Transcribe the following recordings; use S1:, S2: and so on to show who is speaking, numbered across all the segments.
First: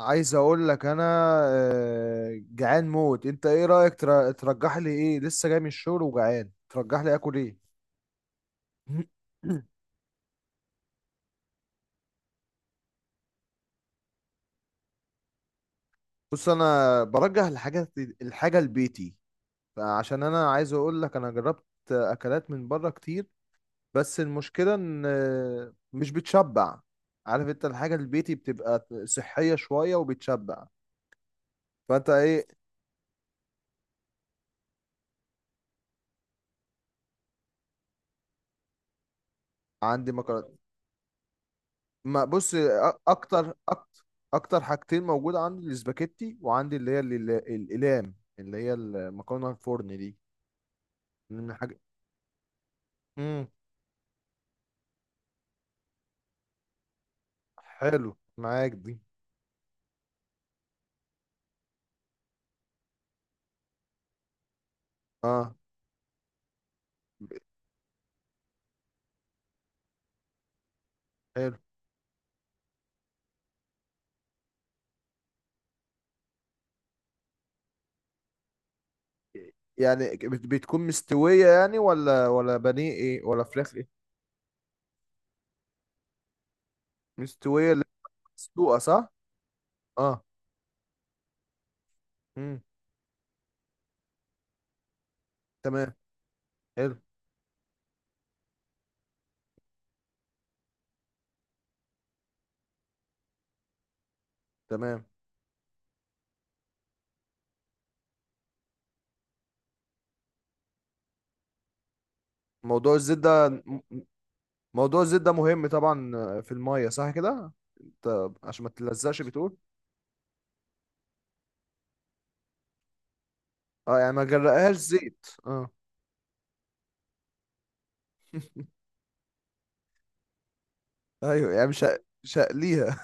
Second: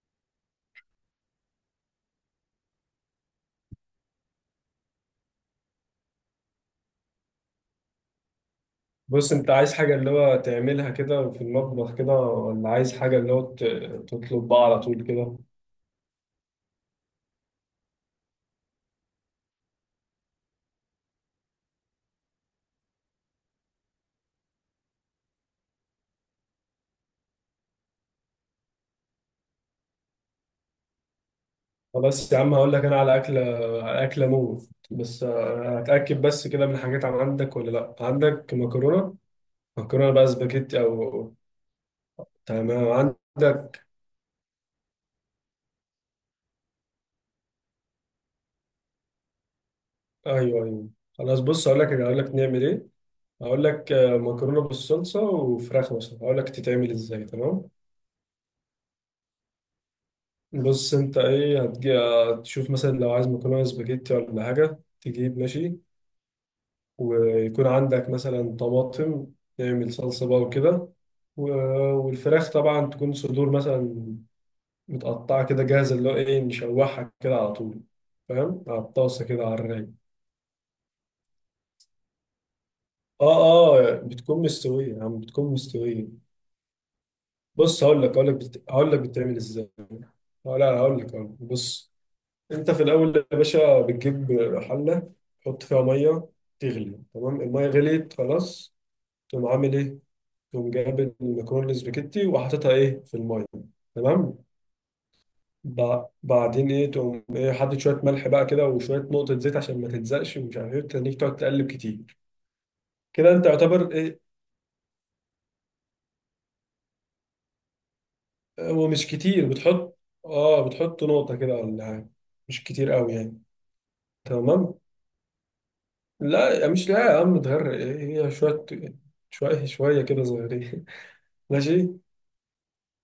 S1: عايز اقول لك انا جعان موت. انت ايه رايك ترجح لي ايه؟ لسه جاي من الشغل وجعان، ترجح لي اكل ايه؟
S2: بص انت عايز حاجة اللي هو تعملها كده في المطبخ كده، ولا عايز حاجة اللي هو تطلب بقى على طول كده؟
S1: بص انا برجح الحاجات، الحاجه البيتي، عشان انا عايز اقول لك انا جربت اكلات من بره كتير، بس المشكله ان مش بتشبع. عارف انت الحاجه البيتي بتبقى صحيه شويه وبتشبع، فانت
S2: خلاص يا
S1: ايه؟
S2: عم، هقول لك انا على اكلة، على اكلة موت، بس هتأكد بس كده من الحاجات، عندك ولا لا؟ عندك مكرونة؟ مكرونة
S1: عندي
S2: بقى
S1: مكرونه.
S2: سباجيتي او...
S1: ما بص
S2: تمام،
S1: اكتر
S2: عندك.
S1: اكتر اكتر حاجتين موجوده عندي الاسباجيتي، وعندي اللي هي الاقلام، اللي هي المكرونه الفرن دي.
S2: ايوه ايوه. خلاص،
S1: من
S2: بص
S1: حاجه.
S2: هقول لك نعمل ايه.
S1: امم
S2: هقول لك مكرونة بالصلصة وفراخ مثلا، هقول لك تتعمل ازاي، تمام؟
S1: حلو معاك دي.
S2: بص انت ايه، هتجي تشوف مثلا لو عايز مكرونه سباجيتي ولا حاجه، تجيب،
S1: اه
S2: ماشي، ويكون عندك مثلا طماطم، تعمل صلصه بقى وكده. و-
S1: حلو.
S2: والفراخ طبعا تكون صدور مثلا، متقطعه كده جاهزه، اللي هو ايه، نشوحها كده على طول، فاهم؟ على الطاسه كده على الرايق.
S1: يعني بتكون مستويه يعني ولا بانيه ايه ولا فراخ
S2: اه
S1: ايه؟
S2: اه، بتكون مستويه يعني، بتكون مستويه.
S1: مستويه اللي
S2: بص هقول
S1: هي
S2: لك هقول لك
S1: مسلوقه
S2: هقول لك
S1: صح؟
S2: بتعمل ازاي.
S1: اه.
S2: لا، لا، هقول لك هقول لك. بص،
S1: امم.
S2: انت في الاول يا باشا بتجيب حله، تحط فيها
S1: تمام.
S2: ميه،
S1: حلو.
S2: تغلي، تمام، الميه غليت خلاص، تقوم عامل ايه، تقوم جايب المكرونه الاسباجيتي وحاططها ايه في الميه، تمام.
S1: تمام.
S2: بعدين ايه، تقوم ايه، حاطط شويه ملح بقى كده، وشويه نقطه زيت عشان ما تلزقش، ومش عارف ايه، تخليك تقعد تقلب كتير
S1: موضوع الزيت
S2: كده انت،
S1: ده
S2: يعتبر ايه.
S1: موضوع الزيت ده مهم طبعا، في الميه صح كده؟ طب عشان ما
S2: هو مش
S1: تلزقش
S2: كتير
S1: بتقول؟
S2: بتحط. اه، بتحط نقطه كده ولا حاجة. مش كتير قوي يعني.
S1: اه يعني ما
S2: تمام.
S1: جرقهاش زيت، اه.
S2: لا، مش لا يا عم تغرق، ايه هي شويه، شويه شويه كده صغيرين.
S1: ايوه يعني
S2: ماشي.
S1: مش هقليها.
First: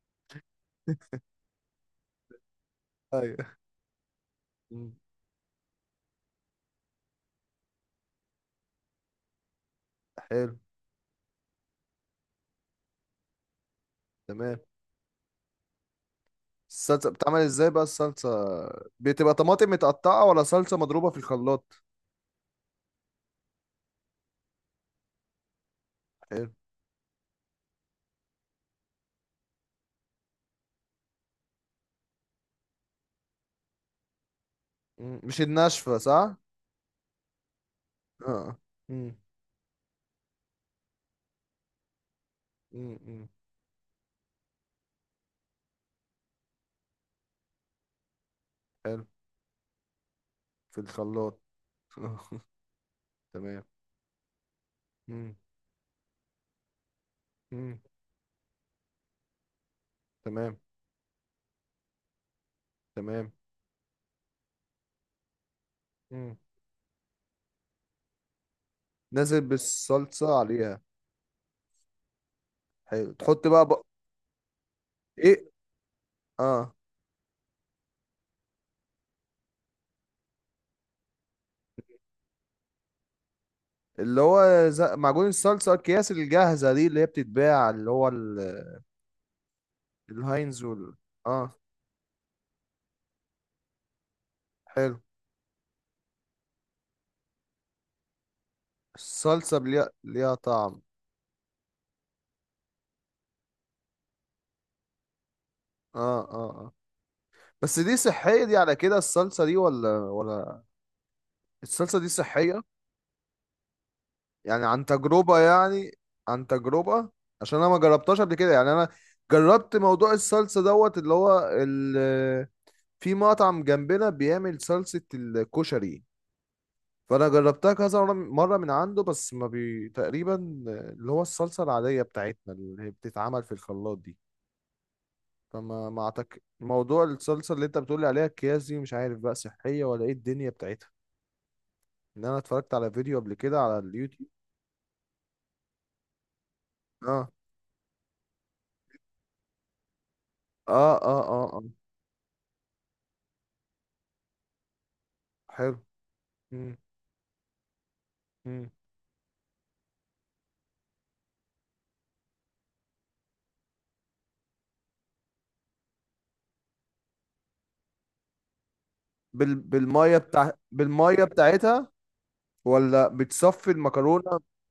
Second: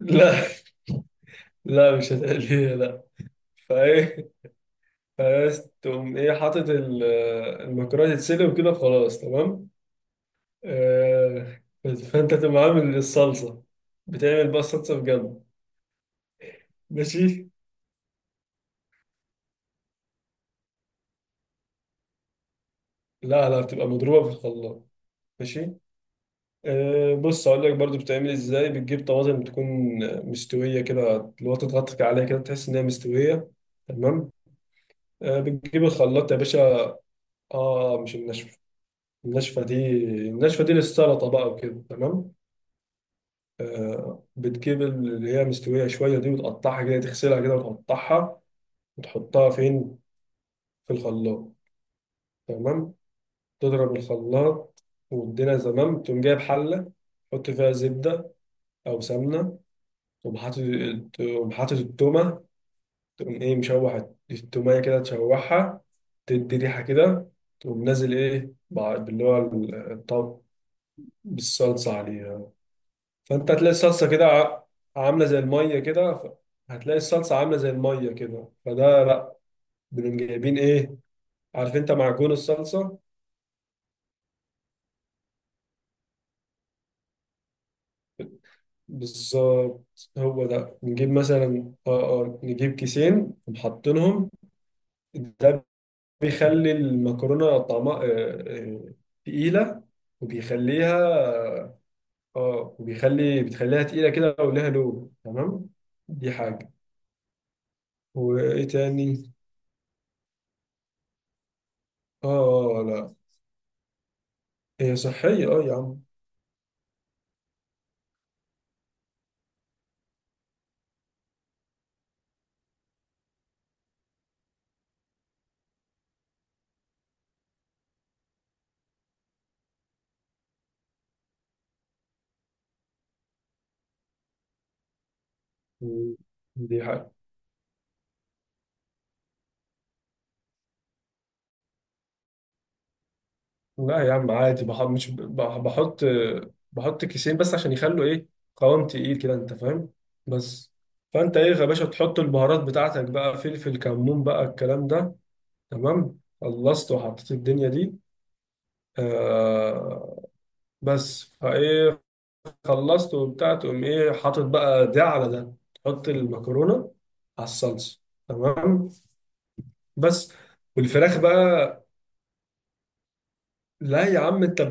S2: لا. لا مش هتقليها، لا.
S1: ايوه.
S2: فايه،
S1: مم.
S2: بس تقوم ايه حاطط المكرونه تتسلق وكده، خلاص، تمام.
S1: حلو.
S2: آه، فانت تقوم عامل الصلصه، بتعمل بقى
S1: تمام.
S2: الصلصه بجنب.
S1: الصلصه بتتعمل
S2: ماشي.
S1: ازاي بقى الصلصه؟ بتبقى طماطم متقطعه ولا صلصه مضروبه في الخلاط؟
S2: لا، لا، بتبقى مضروبه في الخلاط. ماشي.
S1: حلو.
S2: آه، بص هقول لك برضو بتعمل ازاي، بتجيب طماطم تكون مستويه كده، اللي هو تضغط عليها كده تحس انها مستويه، تمام.
S1: مم.
S2: آه،
S1: مش
S2: بتجيب
S1: الناشفه
S2: الخلاط
S1: صح؟
S2: يا باشا. اه، مش
S1: اه.
S2: الناشفه.
S1: مم.
S2: الناشفة دي، الناشفة دي للسلطة بقى وكده، تمام.
S1: مم. مم.
S2: آه، بتجيب اللي هي مستوية شوية دي، وتقطعها كده، تغسلها كده، وتقطعها،
S1: حلو.
S2: وتحطها فين،
S1: في
S2: في
S1: الخلاط.
S2: الخلاط،
S1: آه.
S2: تمام،
S1: تمام.
S2: تضرب الخلاط.
S1: مم.
S2: والدنيا تمام، تقوم جايب حلة، تحط فيها
S1: مم.
S2: زبدة أو سمنة، تقوم
S1: تمام.
S2: حاطط، تقوم حاطط التومة،
S1: تمام.
S2: تقوم إيه مشوح التومية كده، تشوحها،
S1: مم.
S2: تدي ريحة كده، تقوم نازل إيه باللي هو
S1: نازل بالصلصه
S2: الطب،
S1: عليها.
S2: بالصلصة عليها.
S1: حلو، تحط
S2: فانت
S1: بقى
S2: هتلاقي الصلصه كده عامله زي
S1: ايه،
S2: الميه كده،
S1: اه،
S2: هتلاقي الصلصه عامله زي الميه كده، فده لا، بنقوم جايبين ايه، عارف انت معجون الصلصه،
S1: اللي هو معجون الصلصه، الكياس الجاهزه دي اللي هي بتتباع، اللي هو
S2: بالظبط. هو
S1: الهاينز
S2: ده، نجيب
S1: اه.
S2: مثلا، اه اه، نجيب كيسين ومحطينهم،
S1: حلو.
S2: ده بيخلي المكرونه طعمها آه،
S1: الصلصة
S2: تقيله،
S1: ليها طعم.
S2: وبيخليها، اه، بتخليها تقيله كده، ولها لون، تمام.
S1: اه
S2: دي
S1: اه
S2: حاجه،
S1: اه. بس دي صحية دي
S2: وايه
S1: على كده،
S2: تاني.
S1: الصلصة دي ولا؟ الصلصة دي
S2: اه،
S1: صحية؟
S2: لا،
S1: يعني عن
S2: هي
S1: تجربة
S2: صحيه اه يا
S1: يعني؟
S2: عم.
S1: عن تجربة. عشان انا ما جربتهاش قبل كده، يعني انا جربت موضوع الصلصة دوت اللي هو في مطعم جنبنا بيعمل صلصة الكشري، فانا جربتها كذا مرة من عنده، بس ما تقريبا اللي هو الصلصة العادية بتاعتنا اللي هي بتتعمل في الخلاط دي. طب ما
S2: مم. دي
S1: موضوع
S2: حاجة.
S1: الصلصة اللي انت بتقولي عليها اكياس دي، مش عارف بقى صحية ولا ايه الدنيا بتاعتها. انا اتفرجت على فيديو قبل كده على
S2: لا يا
S1: اليوتيوب.
S2: عم عادي، بح... مش بح... بحط، بحط
S1: اه
S2: كيسين بس عشان يخلوا ايه، قوام تقيل كده، انت فاهم، بس.
S1: اه اه
S2: فانت
S1: اه,
S2: ايه
S1: آه.
S2: يا باشا، تحط البهارات بتاعتك بقى، فلفل كمون بقى الكلام ده،
S1: حلو.
S2: تمام،
S1: مم.
S2: خلصت وحطيت الدنيا دي.
S1: مم.
S2: آه، بس فايه، خلصت وبتاع، تقوم ايه حاطط بقى ده على ده، تحط المكرونة على الصلصة، تمام، بس، والفراخ
S1: بالمية
S2: بقى.
S1: بتاعتها، ولا بتصفي
S2: لا يا
S1: المكرونة؟
S2: عم، انت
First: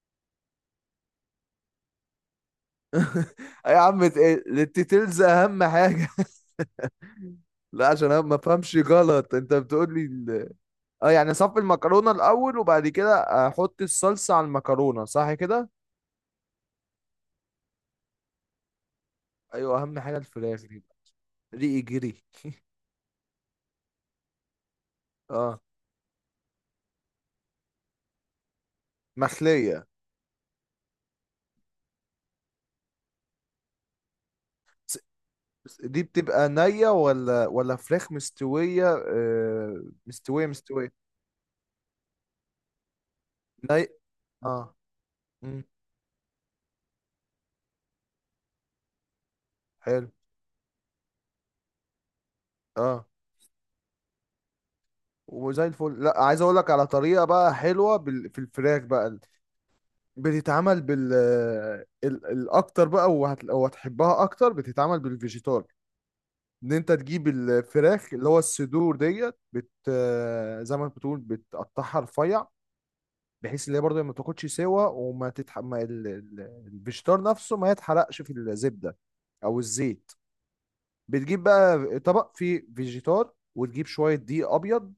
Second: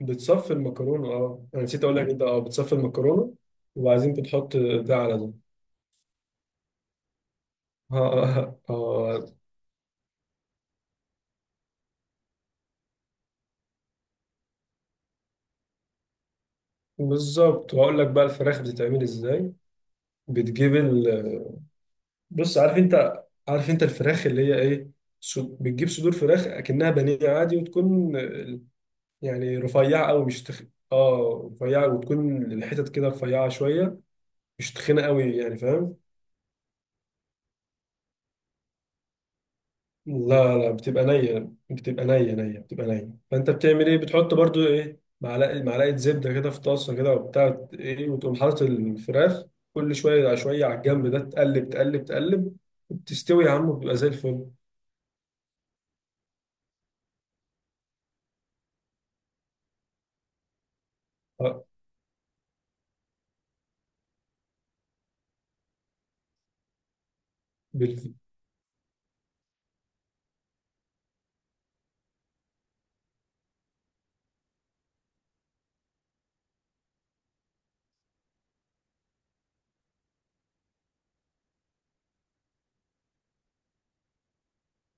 S2: بتصفي المكرونة، اه، انا نسيت اقول لك، انت اه بتصفي المكرونة،
S1: يا عم
S2: وبعدين بتحط ده على
S1: الديتيلز
S2: ده.
S1: اهم حاجة. لا
S2: اه
S1: عشان انا ما
S2: اه،
S1: فهمش غلط، انت بتقول لي اه يعني اصفي المكرونة الاول وبعد كده احط الصلصة على المكرونة، صح كده؟
S2: بالظبط، وهقول لك بقى الفراخ بتتعمل ازاي.
S1: ايوه، اهم حاجة الفراخ
S2: بتجيب
S1: دي.
S2: ال،
S1: ريقي جري.
S2: بص عارف انت الفراخ اللي هي ايه،
S1: اه
S2: بتجيب صدور فراخ اكنها بانيه عادي، وتكون يعني
S1: مخلية.
S2: رفيعة قوي، مش اه رفيعة، وتكون الحتت كده رفيعة شوية، مش
S1: س-
S2: تخينة قوي يعني، فاهم.
S1: دي بتبقى نية ولا فراخ مستوية؟ مستوية
S2: لا، لا،
S1: مستوية.
S2: بتبقى نية، بتبقى نية نية بتبقى نية، فأنت
S1: ني
S2: بتعمل إيه، بتحط برضو
S1: اه.
S2: إيه، معلقة
S1: مم.
S2: معلقة زبدة كده في طاسة كده، وبتاع إيه، وتقوم حاطط الفراخ كل
S1: حلو.
S2: شوية على شوية، على الجنب ده، تقلب تقلب تقلب،
S1: اه،
S2: وبتستوي يا عم وبتبقى زي الفل.
S1: وزي الفل. لا عايز اقول لك على طريقة بقى حلوة في الفراخ بقى، بتتعمل
S2: آه،
S1: الاكتر بقى وهتحبها اكتر، بتتعمل بالفيجيتار. ان انت تجيب الفراخ،
S2: بال...
S1: اللي هو الصدور ديت، بت آه، زي ما بتقول بتقطعها رفيع، بحيث اللي هي برضه ما تاخدش سوا وما تتح ما الفيجيتار نفسه ما يتحرقش في الزبده او الزيت. بتجيب بقى طبق فيه فيجيتار، وتجيب شويه دقيق ابيض،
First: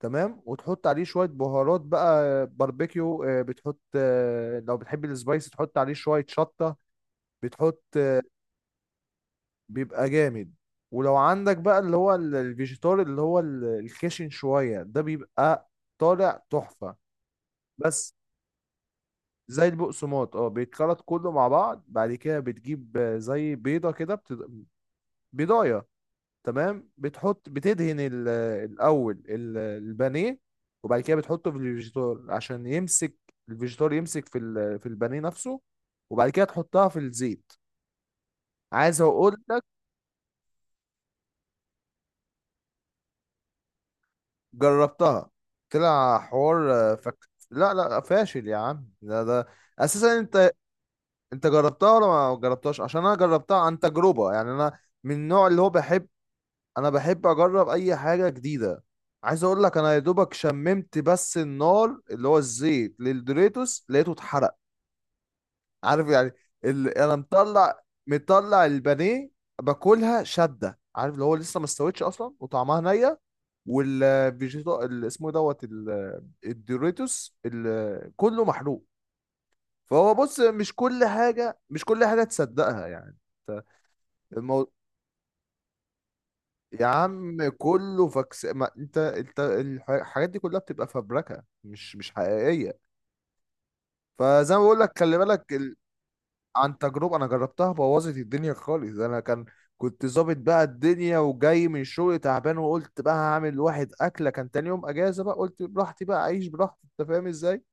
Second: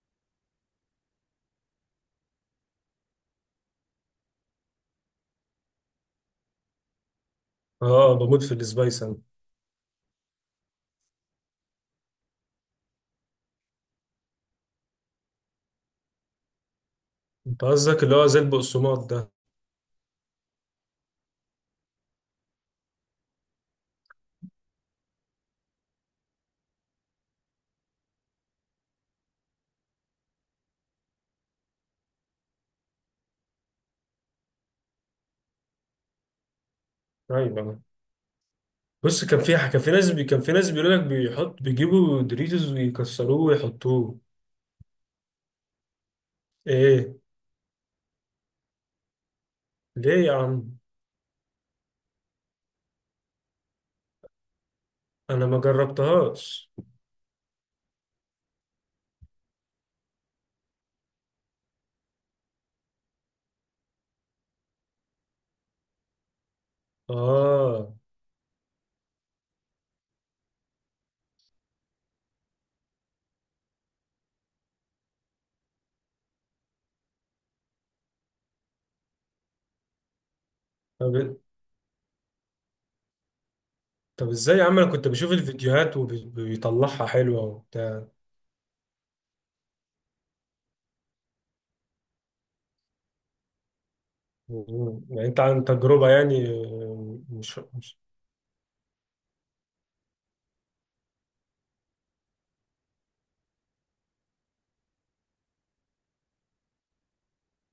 S1: تمام، وتحط عليه شويه بهارات بقى باربيكيو، بتحط لو بتحب السبايس تحط عليه شويه شطه، بتحط
S2: آه
S1: آه،
S2: بموت في السبايس أنا.
S1: بيبقى جامد. ولو عندك بقى اللي هو الفيجيتار، اللي هو الخشن شويه ده، بيبقى طالع تحفه.
S2: أنت قصدك
S1: بس
S2: اللي هو زي البقسماط ده.
S1: زي البقسماط، اه، بيتخلط كله مع بعض، بعد كده بتجيب زي بيضة كده بيضاية، تمام، بتحط، بتدهن الأول البانيه، وبعد كده بتحطه في الفيجيتار عشان يمسك الفيجيتار، يمسك في في البانيه نفسه، وبعد كده تحطها في الزيت.
S2: أيوه،
S1: عايز
S2: بص
S1: أقول
S2: كان في،
S1: لك،
S2: كان في ناس بيقول لك بيحط بيجيبوا دوريتوز ويكسروه ويحطوه.
S1: جربتها، طلع حوار
S2: إيه،
S1: لا لا فاشل يا عم، ده اساسا
S2: ليه يا
S1: انت.
S2: عم.
S1: انت جربتها ولا ما جربتهاش؟ عشان انا جربتها عن تجربة، يعني انا من
S2: أنا
S1: النوع
S2: ما
S1: اللي هو بحب،
S2: جربتهاش.
S1: انا بحب اجرب اي حاجه جديده. عايز اقول لك، انا يا دوبك شممت بس النار، اللي هو الزيت للدوريتوس لقيته اتحرق، عارف يعني، انا
S2: اه،
S1: مطلع البانيه، باكلها شده، عارف، اللي هو لسه ما استويتش اصلا وطعمها نيه، والفيجيتا اللي اسمه إيه دوت الدوريتوس كله محروق. فهو بص،
S2: طب،
S1: مش كل حاجه تصدقها يعني.
S2: ازاي يا عم، انا كنت بشوف الفيديوهات
S1: يا
S2: وبيطلعها
S1: عم
S2: حلوه
S1: كله
S2: وبتاع.
S1: فاكس، ما انت الحاجات دي كلها بتبقى فبركه، مش حقيقيه. فزي ما بقول لك خلي
S2: يعني انت
S1: بالك
S2: عن تجربه يعني،
S1: عن تجربه، انا
S2: مش
S1: جربتها
S2: مش
S1: بوظت الدنيا خالص. انا كنت ظابط بقى الدنيا، وجاي من الشغل تعبان، وقلت بقى هعمل واحد اكله، كان تاني يوم اجازه بقى، قلت براحتي بقى اعيش براحتي، انت فاهم ازاي،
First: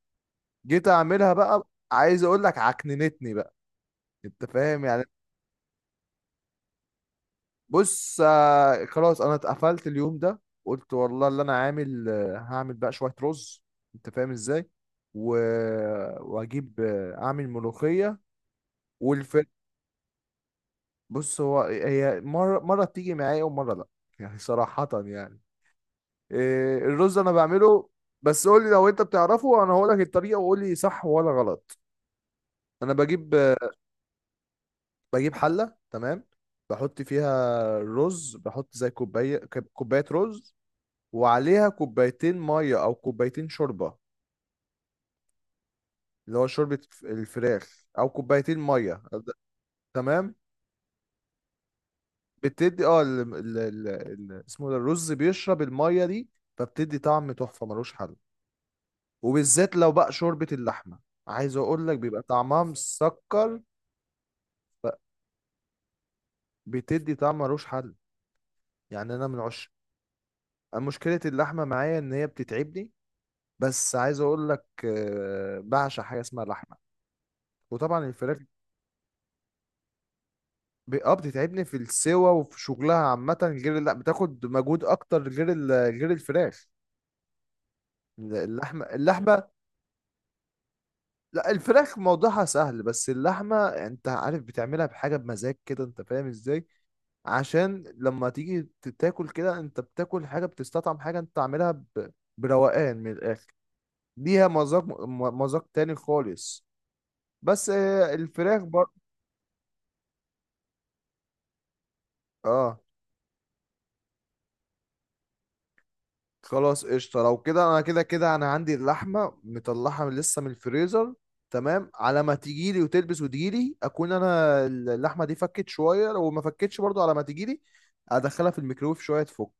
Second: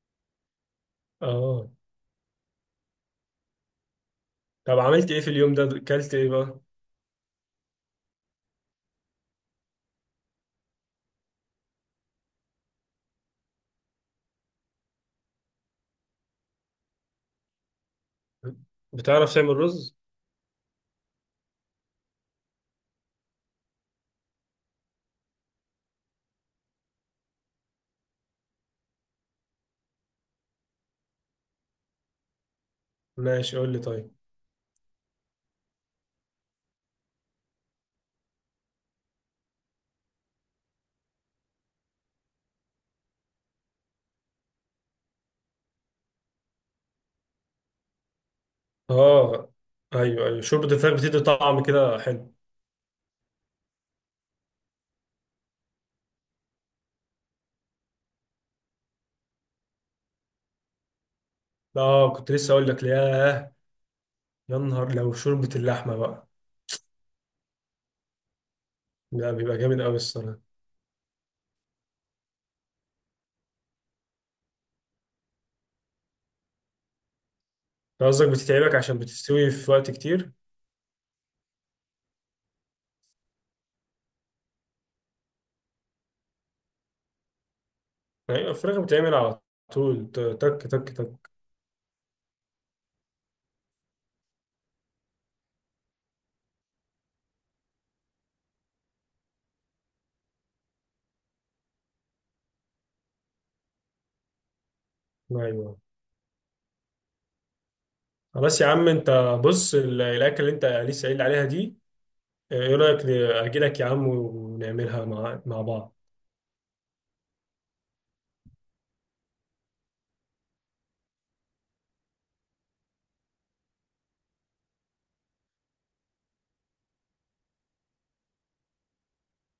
S1: جيت اعملها، بقى
S2: اه،
S1: عايز اقول لك عكننتني بقى، انت
S2: طب
S1: فاهم يعني.
S2: عملت ايه في اليوم ده، اكلت ايه بقى.
S1: بص خلاص انا اتقفلت اليوم ده، قلت والله اللي انا عامل هعمل بقى شوية رز، انت فاهم ازاي، و... واجيب اعمل ملوخية
S2: بتعرف
S1: والفل.
S2: تعمل رز؟
S1: بص هو هي مرة مرة بتيجي معايا ومرة لا، يعني صراحة يعني. إيه، الرز انا بعمله، بس قول لي لو انت بتعرفه وانا هقول لك الطريقة وقول لي صح ولا غلط. انا
S2: ماشي قول لي طيب.
S1: بجيب حلة، تمام، بحط فيها الرز، بحط زي كوباية، كوباية رز، وعليها كوبايتين ميه او كوبايتين شوربه، اللي هو شوربه الفراخ، او كوبايتين ميه.
S2: اه، ايوه
S1: تمام.
S2: ايوه، شوربه الفراخ بتدي طعم كده حلو.
S1: بتدي اه اسمه ده، الرز بيشرب الميه دي، فبتدي طعم تحفه ملوش حل، وبالذات لو بقى شوربه اللحمه، عايز اقول لك
S2: اه
S1: بيبقى
S2: كنت لسه
S1: طعمها
S2: اقول لك، ياه،
S1: مسكر،
S2: يا نهار لو شوربه اللحمه بقى،
S1: بتدي طعم ملوش حل. يعني انا
S2: ده
S1: من
S2: بيبقى
S1: عشق،
S2: جامد قوي الصراحه.
S1: مشكله اللحمه معايا ان هي بتتعبني، بس عايز اقول لك بعشق حاجه اسمها لحمه، وطبعا
S2: أنت قصدك
S1: الفراخ.
S2: بتتعبك عشان بتستوي في وقت كتير؟
S1: اه بتتعبني في السوا وفي شغلها عامة، غير لا بتاخد مجهود أكتر، غير غير الفراخ،
S2: ايوه الفراخ
S1: اللحمة
S2: بتعمل على
S1: اللحمة.
S2: طول، تك تك تك.
S1: لا الفراخ موضوعها سهل، بس اللحمة أنت عارف بتعملها بحاجة، بمزاج كده، أنت فاهم إزاي، عشان لما تيجي تاكل كده أنت بتاكل حاجة، بتستطعم حاجة أنت عاملها بروقان من الآخر، ليها مذاق مذاق
S2: ايوه،
S1: تاني خالص. بس
S2: خلاص
S1: الفراخ
S2: يا عم،
S1: برضه.
S2: انت بص الاكل اللي انت لسه قايل عليها دي، ايه
S1: اه.
S2: رايك اجي لك يا عم ونعملها مع بعض.
S1: خلاص قشطة، لو كده انا كده كده انا عندي اللحمة مطلعها لسه من الفريزر، تمام، على ما تجيلي وتلبس وتجيلي اكون انا اللحمة دي فكت شوية، لو ما فكتش برضو على ما تجيلي ادخلها في الميكرويف شوية تفك.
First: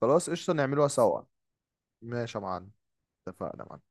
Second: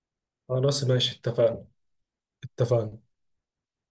S1: خلاص قشطة،
S2: خلاص
S1: نعملوها
S2: ماشي
S1: سوا.
S2: اتفقنا.
S1: ماشي يا معلم.
S2: اتفقنا.
S1: اتفقنا.